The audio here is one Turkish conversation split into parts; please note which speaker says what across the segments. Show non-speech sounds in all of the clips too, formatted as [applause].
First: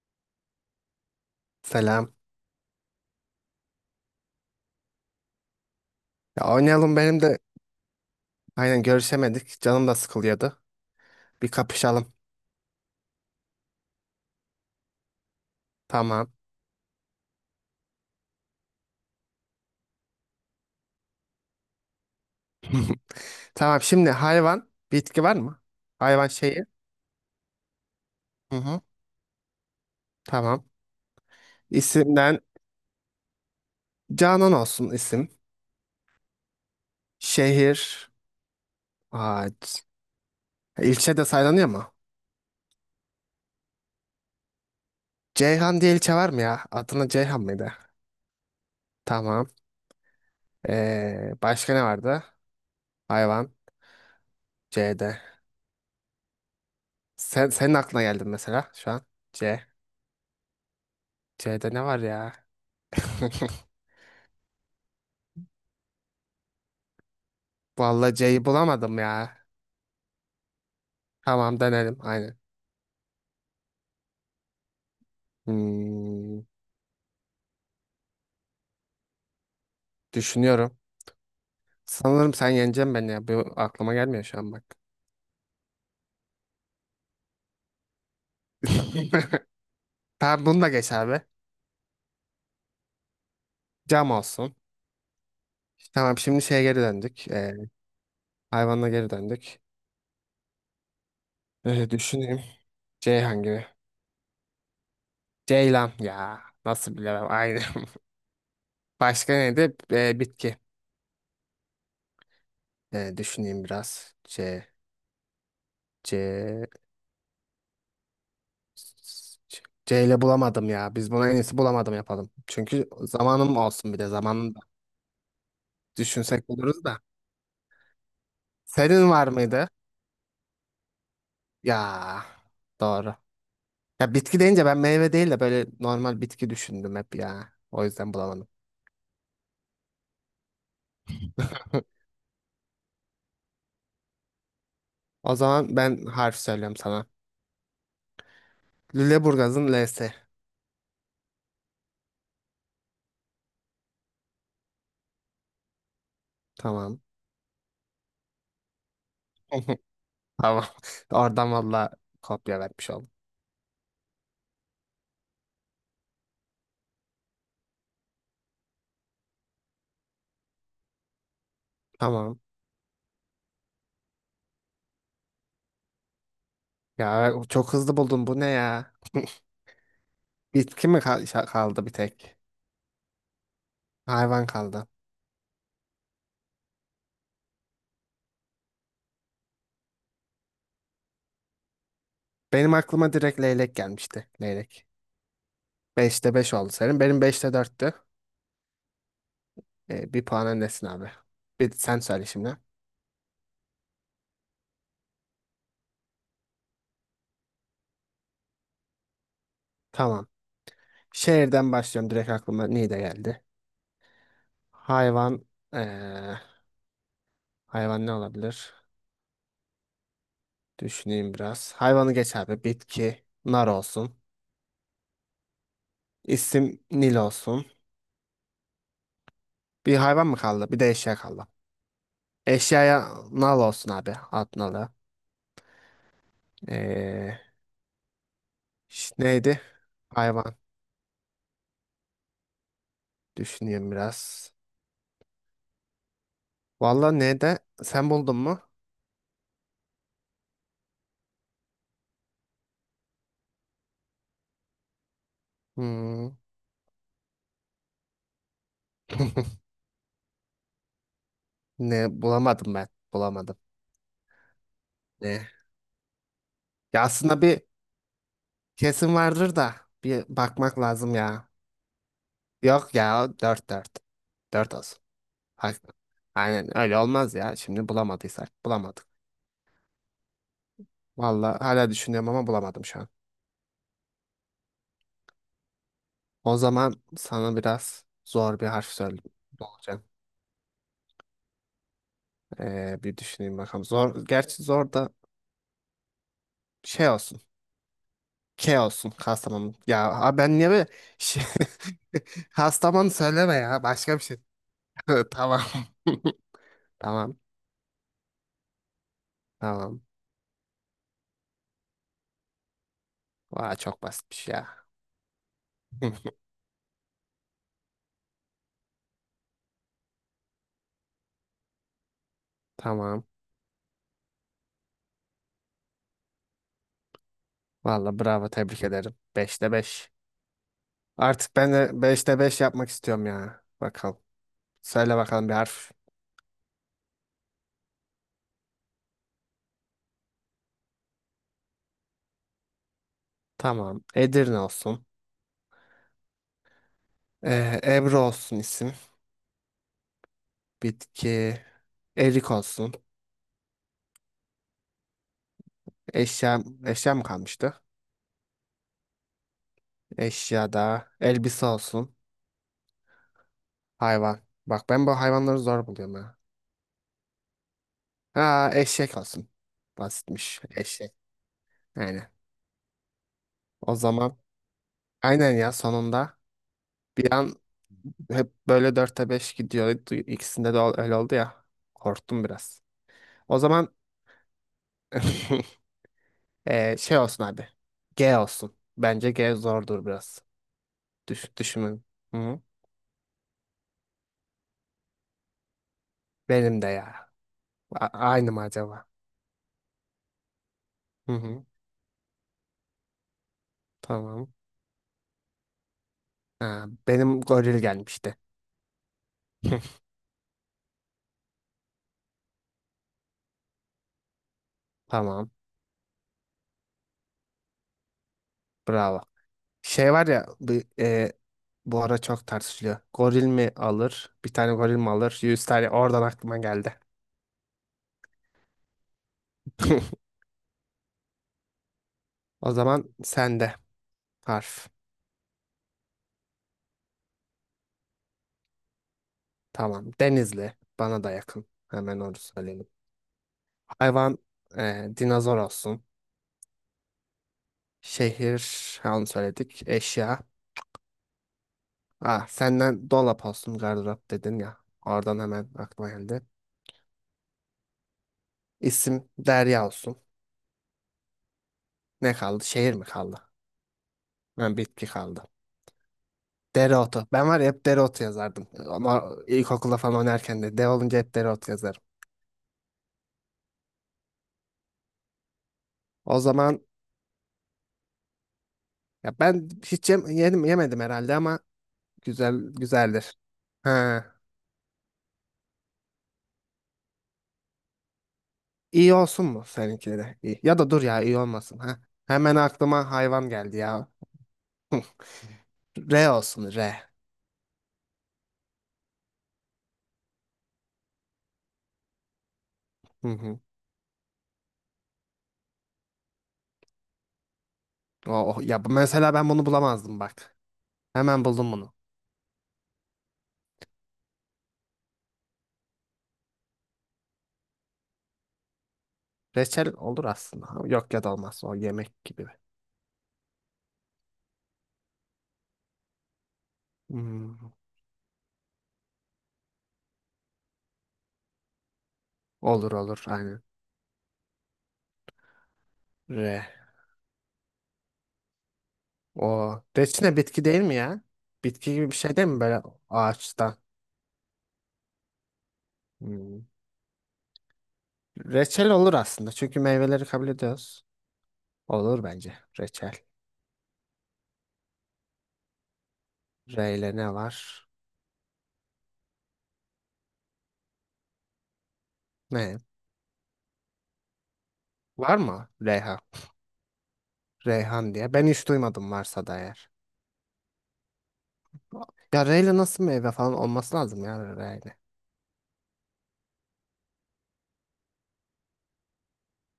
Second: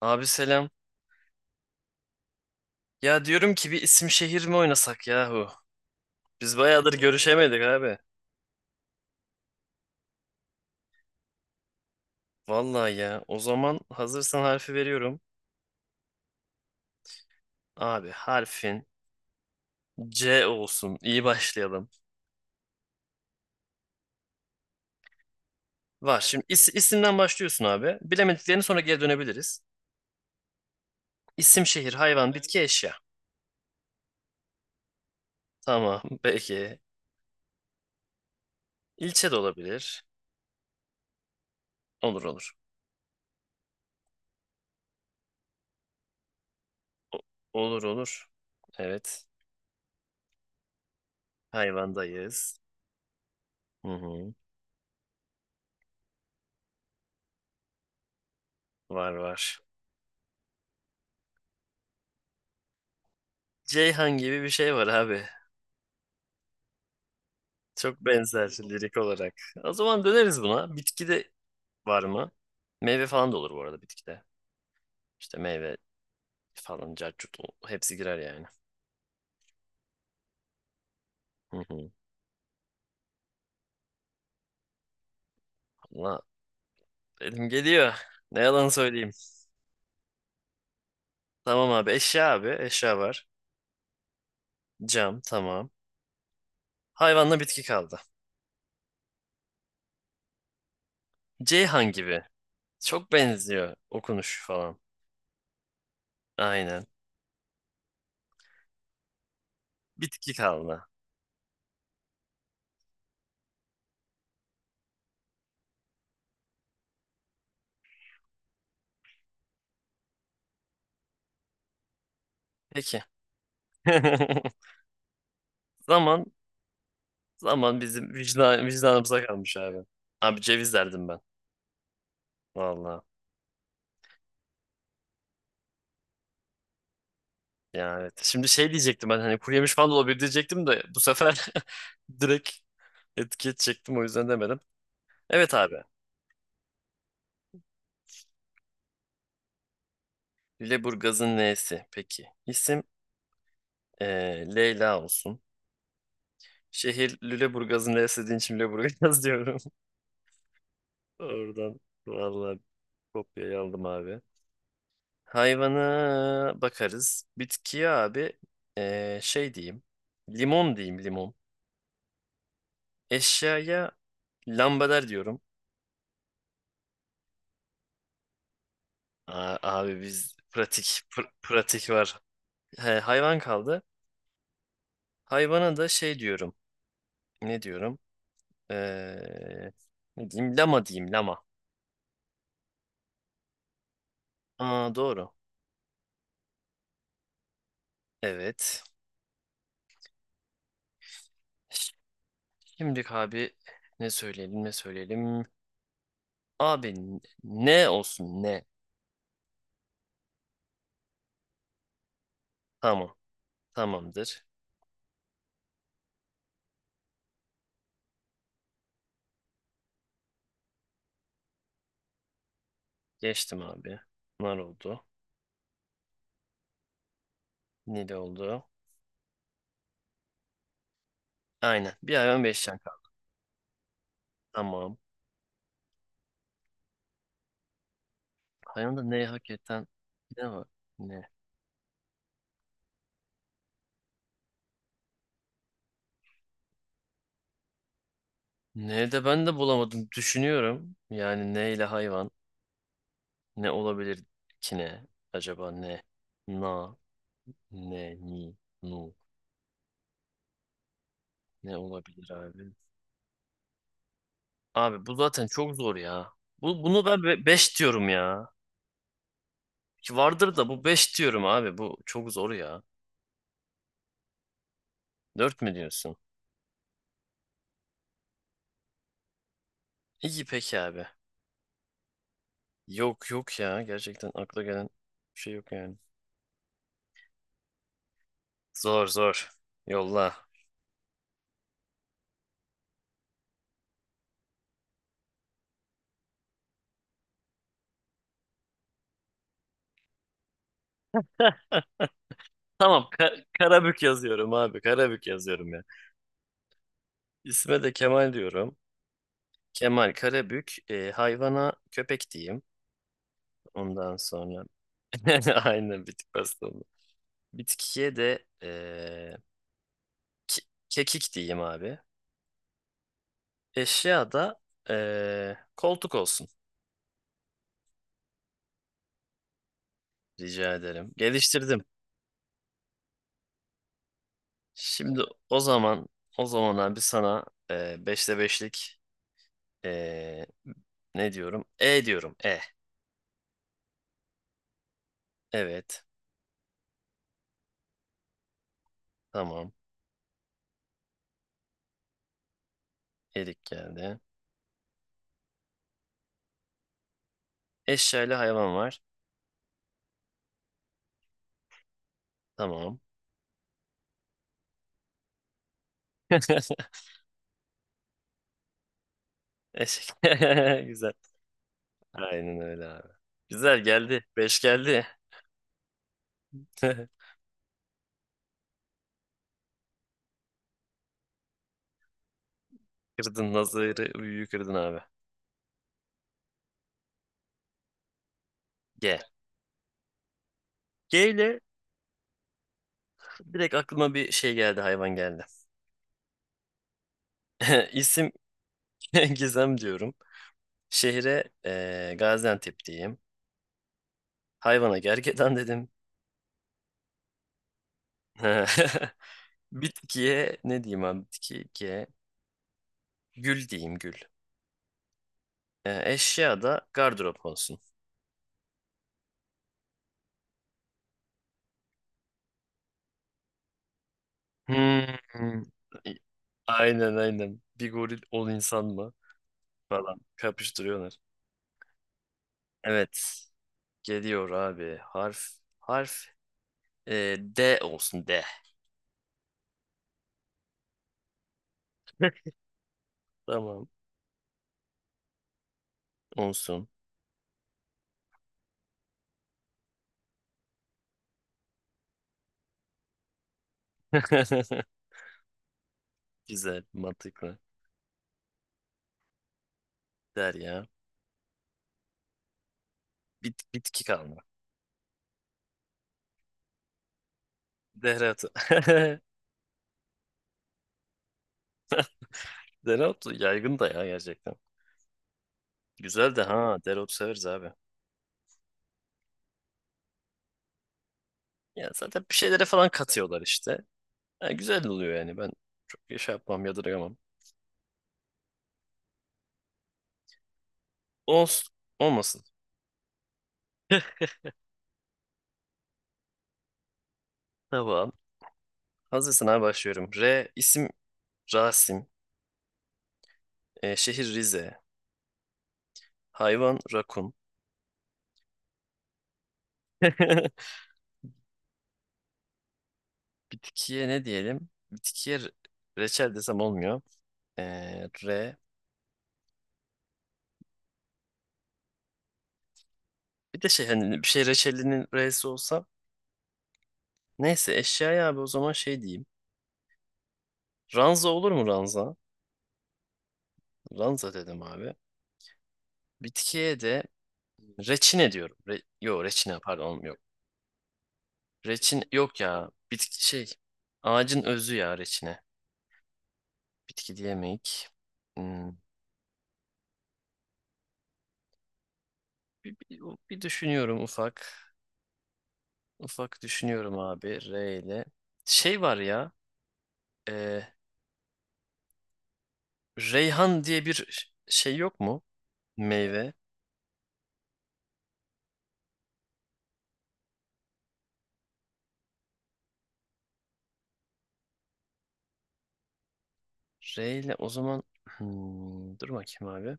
Speaker 1: Abi selam.
Speaker 2: Selam.
Speaker 1: Ya diyorum ki bir isim şehir mi oynasak yahu?
Speaker 2: Ya
Speaker 1: Biz bayağıdır
Speaker 2: oynayalım benim de
Speaker 1: görüşemedik abi.
Speaker 2: aynen görüşemedik. Canım da sıkılıyordu. Bir kapışalım.
Speaker 1: Vallahi ya. O zaman hazırsan harfi veriyorum.
Speaker 2: Tamam.
Speaker 1: Abi harfin C olsun. İyi başlayalım.
Speaker 2: [laughs] Tamam, şimdi hayvan bitki var mı?
Speaker 1: Var.
Speaker 2: Hayvan
Speaker 1: Şimdi
Speaker 2: şeyi.
Speaker 1: isimden başlıyorsun abi.
Speaker 2: Hı
Speaker 1: Bilemediklerini sonra
Speaker 2: hı.
Speaker 1: geri dönebiliriz.
Speaker 2: Tamam.
Speaker 1: İsim, şehir, hayvan,
Speaker 2: İsimden
Speaker 1: bitki, eşya.
Speaker 2: Canan olsun isim.
Speaker 1: Tamam. Peki.
Speaker 2: Şehir.
Speaker 1: İlçe de
Speaker 2: Ağaç.
Speaker 1: olabilir.
Speaker 2: E, ilçe de saylanıyor mu?
Speaker 1: Olur olur.
Speaker 2: Ceyhan diye ilçe var mı ya? Adına Ceyhan mıydı?
Speaker 1: Olur olur. Evet.
Speaker 2: Tamam. Başka ne vardı?
Speaker 1: Hayvandayız.
Speaker 2: Hayvan.
Speaker 1: Hı hı.
Speaker 2: C'de. Senin aklına geldi mesela şu an.
Speaker 1: Var var.
Speaker 2: C. C'de ne var ya? [laughs]
Speaker 1: Ceyhan gibi bir şey var abi. Çok
Speaker 2: Vallahi C'yi
Speaker 1: benzer lirik
Speaker 2: bulamadım
Speaker 1: olarak.
Speaker 2: ya.
Speaker 1: O zaman döneriz buna. Bitki de
Speaker 2: Tamam, denelim.
Speaker 1: var mı?
Speaker 2: Aynen.
Speaker 1: Meyve falan da olur bu arada bitkide. İşte meyve
Speaker 2: Hmm,
Speaker 1: falan, caccut hepsi girer yani.
Speaker 2: Düşünüyorum.
Speaker 1: Hı hı.
Speaker 2: Sanırım sen yeneceksin beni ya. Bu aklıma gelmiyor şu an bak.
Speaker 1: Valla elim geliyor. Ne yalan söyleyeyim.
Speaker 2: [laughs] Tamam, bunu da geç abi.
Speaker 1: Tamam abi eşya abi. Eşya var.
Speaker 2: Cam olsun.
Speaker 1: Cam tamam.
Speaker 2: Tamam, şimdi şeye geri döndük.
Speaker 1: Hayvanla bitki kaldı.
Speaker 2: Hayvanla geri döndük.
Speaker 1: Ceyhan gibi.
Speaker 2: Düşüneyim.
Speaker 1: Çok
Speaker 2: Ceyhan gibi.
Speaker 1: benziyor okunuş falan.
Speaker 2: Ceylan ya.
Speaker 1: Aynen.
Speaker 2: Nasıl bilemem. Aynen. [laughs] Başka neydi?
Speaker 1: Bitki
Speaker 2: Bitki.
Speaker 1: kaldı.
Speaker 2: Düşüneyim biraz. C. C. C ile bulamadım ya. Biz buna en iyisi bulamadım yapalım. Çünkü
Speaker 1: Peki.
Speaker 2: zamanım olsun bir de. Zamanında
Speaker 1: [laughs] Zaman
Speaker 2: düşünsek buluruz da.
Speaker 1: zaman bizim vicdan,
Speaker 2: Senin
Speaker 1: vicdanımıza
Speaker 2: var
Speaker 1: kalmış
Speaker 2: mıydı?
Speaker 1: abi. Abi ceviz derdim ben.
Speaker 2: Ya,
Speaker 1: Vallahi.
Speaker 2: doğru. Ya, bitki deyince ben meyve değil de böyle normal bitki düşündüm hep ya. O
Speaker 1: Ya
Speaker 2: yüzden
Speaker 1: evet.
Speaker 2: bulamadım.
Speaker 1: Şimdi şey diyecektim ben hani kuru yemiş falan da olabilir diyecektim de bu sefer
Speaker 2: [laughs]
Speaker 1: [laughs] direkt etiket çektim o yüzden demedim.
Speaker 2: O
Speaker 1: Evet abi.
Speaker 2: zaman ben harf söylüyorum sana. Lüleburgaz'ın L'si.
Speaker 1: Lüleburgaz'ın L'si. Peki. İsim Leyla olsun.
Speaker 2: Tamam.
Speaker 1: Şehir Lüleburgaz'ın L'si dediğin için Lüleburgaz [laughs] diyorum.
Speaker 2: [laughs] Tamam. [laughs] Oradan
Speaker 1: Oradan
Speaker 2: valla
Speaker 1: vallahi
Speaker 2: kopya vermiş oldum.
Speaker 1: kopyayı aldım abi. Hayvana bakarız. Bitkiye abi şey diyeyim. Limon diyeyim limon.
Speaker 2: Tamam.
Speaker 1: Eşyaya lambader diyorum.
Speaker 2: Ya, çok hızlı buldum. Bu ne ya?
Speaker 1: Aa, abi biz pratik
Speaker 2: Bitki mi
Speaker 1: pr-
Speaker 2: kaldı
Speaker 1: pratik
Speaker 2: bir
Speaker 1: var.
Speaker 2: tek?
Speaker 1: He, hayvan kaldı.
Speaker 2: Hayvan kaldı.
Speaker 1: Hayvana da şey diyorum. Ne diyorum? Ee, ne diyeyim? Lama diyeyim lama.
Speaker 2: Benim aklıma direkt leylek gelmişti. Leylek.
Speaker 1: Aa, doğru.
Speaker 2: Beşte 5 oldu senin. Benim beşte 4'tü.
Speaker 1: Evet.
Speaker 2: Bir puan öndesin abi. Bir sen söyle şimdi.
Speaker 1: Şimdi abi ne söyleyelim ne söyleyelim. Abi ne olsun ne?
Speaker 2: Tamam. Şehirden başlıyorum. Direkt aklıma ne
Speaker 1: Tamam.
Speaker 2: geldi.
Speaker 1: Tamamdır.
Speaker 2: Hayvan. eee, Hayvan ne olabilir? Düşüneyim biraz. Hayvanı geç abi. Bitki.
Speaker 1: Geçtim
Speaker 2: Nar
Speaker 1: abi.
Speaker 2: olsun.
Speaker 1: Nar oldu.
Speaker 2: İsim Nil olsun.
Speaker 1: Nil oldu.
Speaker 2: Bir hayvan mı kaldı? Bir de eşya kaldı.
Speaker 1: Aynen. Bir hayvan beş can kaldı.
Speaker 2: Eşyaya nal olsun abi. At nalı.
Speaker 1: Tamam.
Speaker 2: Eee,
Speaker 1: Hayvanda neyi hak
Speaker 2: Neydi?
Speaker 1: eden ne
Speaker 2: Hayvan.
Speaker 1: var? Ne?
Speaker 2: Düşüneyim biraz. Valla ne de? Sen buldun mu?
Speaker 1: Ne de ben de bulamadım. Düşünüyorum. Yani ne ile hayvan. Ne olabilir ki ne? Acaba ne?
Speaker 2: Hmm.
Speaker 1: Na, ne, ni, nu.
Speaker 2: [laughs]
Speaker 1: Ne
Speaker 2: Ne
Speaker 1: olabilir abi?
Speaker 2: bulamadım ben. Bulamadım.
Speaker 1: Abi bu zaten
Speaker 2: Ne?
Speaker 1: çok zor ya. Bu,
Speaker 2: Ya,
Speaker 1: bunu
Speaker 2: aslında
Speaker 1: ben
Speaker 2: bir...
Speaker 1: 5 diyorum ya.
Speaker 2: Kesin vardır da
Speaker 1: Ki
Speaker 2: bir
Speaker 1: vardır da
Speaker 2: bakmak
Speaker 1: bu
Speaker 2: lazım
Speaker 1: 5 diyorum
Speaker 2: ya.
Speaker 1: abi. Bu çok zor ya.
Speaker 2: Yok ya, o dört dört. Dört olsun.
Speaker 1: Dört mü
Speaker 2: hak
Speaker 1: diyorsun?
Speaker 2: Aynen öyle olmaz ya. Şimdi bulamadıysak bulamadık.
Speaker 1: İyi peki abi.
Speaker 2: Vallahi hala düşünüyorum ama bulamadım şu an.
Speaker 1: Yok yok ya. Gerçekten akla gelen bir şey yok yani.
Speaker 2: O zaman sana biraz zor bir harf
Speaker 1: Zor zor.
Speaker 2: söyleyeceğim.
Speaker 1: Yolla.
Speaker 2: Bir düşüneyim bakalım. Zor, gerçi zor da şey olsun. K olsun, Kastamonu. Ya abi ben niye böyle şey... [laughs]
Speaker 1: Tamam
Speaker 2: Kastamonu söyleme ya.
Speaker 1: Karabük
Speaker 2: Başka bir şey.
Speaker 1: yazıyorum abi. Karabük
Speaker 2: [laughs] Tamam.
Speaker 1: yazıyorum ya.
Speaker 2: [laughs] Tamam.
Speaker 1: İsme de Kemal diyorum.
Speaker 2: Tamam.
Speaker 1: Kemal Karabük. Hayvana köpek diyeyim.
Speaker 2: Vay, çok
Speaker 1: Ondan
Speaker 2: basitmiş
Speaker 1: sonra
Speaker 2: ya.
Speaker 1: [laughs] aynen bitik
Speaker 2: [laughs]
Speaker 1: pasta oldu. Bitkiye de ke- kekik diyeyim abi.
Speaker 2: Tamam.
Speaker 1: Eşya da koltuk olsun.
Speaker 2: Valla bravo, tebrik ederim. Beşte 5.
Speaker 1: Rica ederim.
Speaker 2: Artık ben
Speaker 1: Geliştirdim.
Speaker 2: de beşte 5 yapmak istiyorum ya. Bakalım. Söyle
Speaker 1: Şimdi
Speaker 2: bakalım bir
Speaker 1: o
Speaker 2: harf.
Speaker 1: zaman o zaman abi sana beşte beşlik eee, ne diyorum? E diyorum. E.
Speaker 2: Tamam. Edirne olsun.
Speaker 1: Evet.
Speaker 2: Ebru olsun isim.
Speaker 1: Tamam.
Speaker 2: Bitki. Erik olsun.
Speaker 1: Erik geldi.
Speaker 2: Eşya, Eşya mı kalmıştı?
Speaker 1: Eşya ile hayvan var.
Speaker 2: Eşya da. Elbise olsun.
Speaker 1: Tamam.
Speaker 2: Hayvan. Bak ben bu hayvanları zor buluyorum ha.
Speaker 1: [laughs]
Speaker 2: Ha, eşek olsun.
Speaker 1: Eşek.
Speaker 2: Basitmiş.
Speaker 1: [laughs] Güzel.
Speaker 2: Eşek. Aynen.
Speaker 1: Aynen öyle abi. Güzel
Speaker 2: O
Speaker 1: geldi.
Speaker 2: zaman
Speaker 1: Beş geldi.
Speaker 2: aynen ya sonunda...
Speaker 1: [laughs]
Speaker 2: Bir an hep böyle dörtte beş gidiyor. İkisinde de öyle oldu ya. Korktum biraz.
Speaker 1: Kırdın
Speaker 2: O zaman
Speaker 1: nazarı, büyüyü kırdın abi.
Speaker 2: [laughs] şey olsun abi. G olsun.
Speaker 1: G.
Speaker 2: Bence G zordur biraz.
Speaker 1: G ile
Speaker 2: Düşünün. Hı.
Speaker 1: direkt aklıma bir şey geldi, hayvan geldi.
Speaker 2: Benim de ya.
Speaker 1: [laughs] İsim
Speaker 2: Aynı mı acaba?
Speaker 1: [laughs] Gizem diyorum.
Speaker 2: Hı
Speaker 1: Şehre
Speaker 2: hı.
Speaker 1: Gaziantep diyeyim.
Speaker 2: Tamam.
Speaker 1: Hayvana gergedan dedim.
Speaker 2: Ha, benim goril gelmişti.
Speaker 1: [laughs]
Speaker 2: [laughs]
Speaker 1: Bitkiye ne diyeyim abi? Bitki G. Gül diyeyim gül.
Speaker 2: Tamam.
Speaker 1: Eşya da gardırop olsun.
Speaker 2: Bravo. Şey var ya e, bu ara çok tartışılıyor. Goril mi alır? Bir tane goril mi
Speaker 1: Hmm.
Speaker 2: alır? Yüz tane. Oradan aklıma geldi.
Speaker 1: Aynen aynen. Bir goril 10 insan mı? Falan
Speaker 2: [laughs]
Speaker 1: kapıştırıyorlar.
Speaker 2: O zaman
Speaker 1: Evet.
Speaker 2: sende
Speaker 1: Geliyor
Speaker 2: harf.
Speaker 1: abi. Harf. Harf D olsun D.
Speaker 2: Tamam. Denizli. Bana da yakın. Hemen onu söyleyelim.
Speaker 1: Tamam.
Speaker 2: Hayvan dinozor olsun.
Speaker 1: Olsun.
Speaker 2: Şehir ha, onu söyledik. Eşya. Ah, senden dolap olsun, gardırop dedin ya.
Speaker 1: [laughs]
Speaker 2: Oradan hemen aklıma geldi.
Speaker 1: Güzel, mantıklı.
Speaker 2: İsim Derya olsun.
Speaker 1: Der ya.
Speaker 2: Ne kaldı? Şehir mi kaldı?
Speaker 1: Bitki kalma.
Speaker 2: Ha, bitki kaldı. Dereotu. Ben var ya hep dereotu
Speaker 1: Dereotu.
Speaker 2: yazardım.
Speaker 1: [laughs]
Speaker 2: Ama ilkokulda falan oynarken de de olunca hep dereotu yazarım.
Speaker 1: Dereotu yaygın da ya gerçekten. Güzel
Speaker 2: O
Speaker 1: de ha.
Speaker 2: zaman
Speaker 1: Dereotu severiz abi.
Speaker 2: ya ben hiç yedim, yemedim herhalde ama
Speaker 1: Ya zaten bir
Speaker 2: güzel
Speaker 1: şeylere falan
Speaker 2: güzeldir.
Speaker 1: katıyorlar işte.
Speaker 2: Ha.
Speaker 1: Ha, güzel oluyor yani. Ben çok şey yapmam, yadırgamam.
Speaker 2: İyi olsun mu seninkileri? İyi. Ya da dur ya, iyi
Speaker 1: Olsun.
Speaker 2: olmasın ha.
Speaker 1: Olmasın.
Speaker 2: Hemen aklıma hayvan geldi ya. R olsun, R.
Speaker 1: Tamam. Hazırsın abi başlıyorum. R isim Rasim.
Speaker 2: Hı hı.
Speaker 1: Şehir Rize. Hayvan rakun.
Speaker 2: Oh, ya mesela ben bunu bulamazdım bak.
Speaker 1: [laughs]
Speaker 2: Hemen buldum bunu.
Speaker 1: Bitkiye ne diyelim? Bitkiye reçel desem olmuyor. Re.
Speaker 2: Reçel olur aslında. Ha, yok ya da olmaz. O yemek gibi.
Speaker 1: Bir de şey hani bir şey reçelinin re'si olsa.
Speaker 2: Hmm.
Speaker 1: Neyse eşyaya abi o zaman şey diyeyim. Ranza olur mu ranza?
Speaker 2: Olur olur aynen.
Speaker 1: Ranza dedim abi.
Speaker 2: R.
Speaker 1: Bitkiye de reçine diyorum. Re yo reçine
Speaker 2: O
Speaker 1: pardon yok.
Speaker 2: reçine bitki değil mi ya? Bitki
Speaker 1: Reçin
Speaker 2: gibi bir şey
Speaker 1: yok
Speaker 2: değil mi
Speaker 1: ya.
Speaker 2: böyle
Speaker 1: Bitki şey.
Speaker 2: ağaçtan?
Speaker 1: Ağacın özü ya reçine.
Speaker 2: Hmm.
Speaker 1: Bitki diyemeyik. Hmm.
Speaker 2: Reçel olur aslında. Çünkü meyveleri kabul ediyoruz. Olur bence.
Speaker 1: Bir, bir,
Speaker 2: Reçel.
Speaker 1: bir düşünüyorum ufak. Ufak
Speaker 2: R
Speaker 1: düşünüyorum
Speaker 2: ile ne
Speaker 1: abi. R
Speaker 2: var?
Speaker 1: ile. Şey var ya. E,
Speaker 2: Ne?
Speaker 1: Reyhan diye bir şey yok mu?
Speaker 2: Var mı? RH.
Speaker 1: Meyve.
Speaker 2: Reyhan diye. Ben hiç duymadım varsa da eğer. Ya R nasıl meyve falan olması lazım ya R.
Speaker 1: Reyle o zaman. Dur bakayım abi.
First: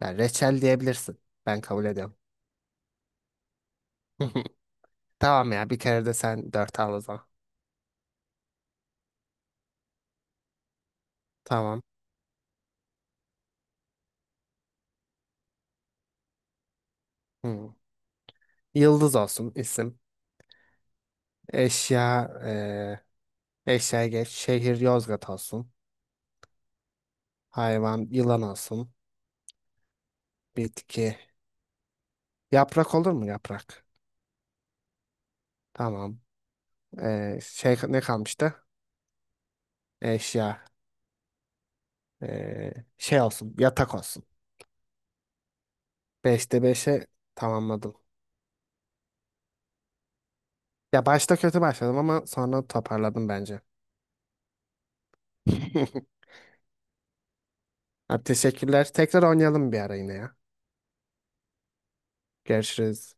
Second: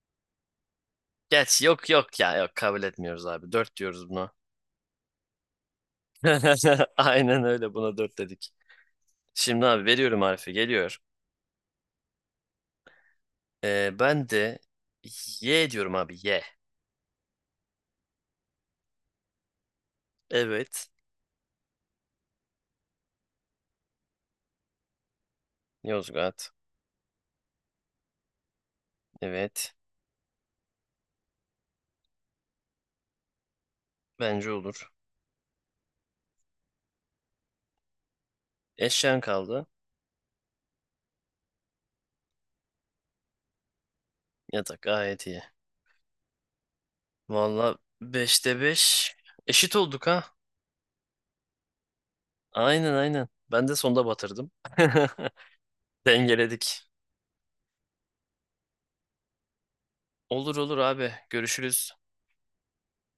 Speaker 2: Ya reçel diyebilirsin. Ben
Speaker 1: Geç
Speaker 2: kabul
Speaker 1: yok
Speaker 2: ediyorum.
Speaker 1: yok ya yok kabul etmiyoruz abi. Dört diyoruz buna.
Speaker 2: [laughs] Tamam ya, bir kere de sen dört al
Speaker 1: [laughs]
Speaker 2: o zaman.
Speaker 1: Aynen öyle buna dört dedik. Şimdi abi veriyorum harfi geliyor.
Speaker 2: Tamam.
Speaker 1: Ben de Y diyorum abi Y.
Speaker 2: Hmm. Yıldız olsun isim.
Speaker 1: Evet.
Speaker 2: Eşya eee eşya geç. Şehir Yozgat olsun.
Speaker 1: Yozgat.
Speaker 2: Hayvan yılan olsun.
Speaker 1: Evet.
Speaker 2: Bitki. Yaprak olur mu yaprak?
Speaker 1: Bence olur.
Speaker 2: Tamam. Şey ne kalmıştı?
Speaker 1: Eşyan kaldı.
Speaker 2: Eşya. Şey olsun, yatak olsun.
Speaker 1: Yatak gayet iyi.
Speaker 2: Beşte beşe
Speaker 1: Valla
Speaker 2: tamamladım.
Speaker 1: beşte 5 eşit olduk ha.
Speaker 2: Ya başta kötü başladım ama sonra
Speaker 1: Aynen aynen.
Speaker 2: toparladım bence.
Speaker 1: Ben de sonda batırdım. [laughs]
Speaker 2: [laughs]
Speaker 1: Dengeledik.
Speaker 2: Ha, teşekkürler. Tekrar oynayalım bir ara yine ya.
Speaker 1: Olur olur abi. Görüşürüz.
Speaker 2: Görüşürüz.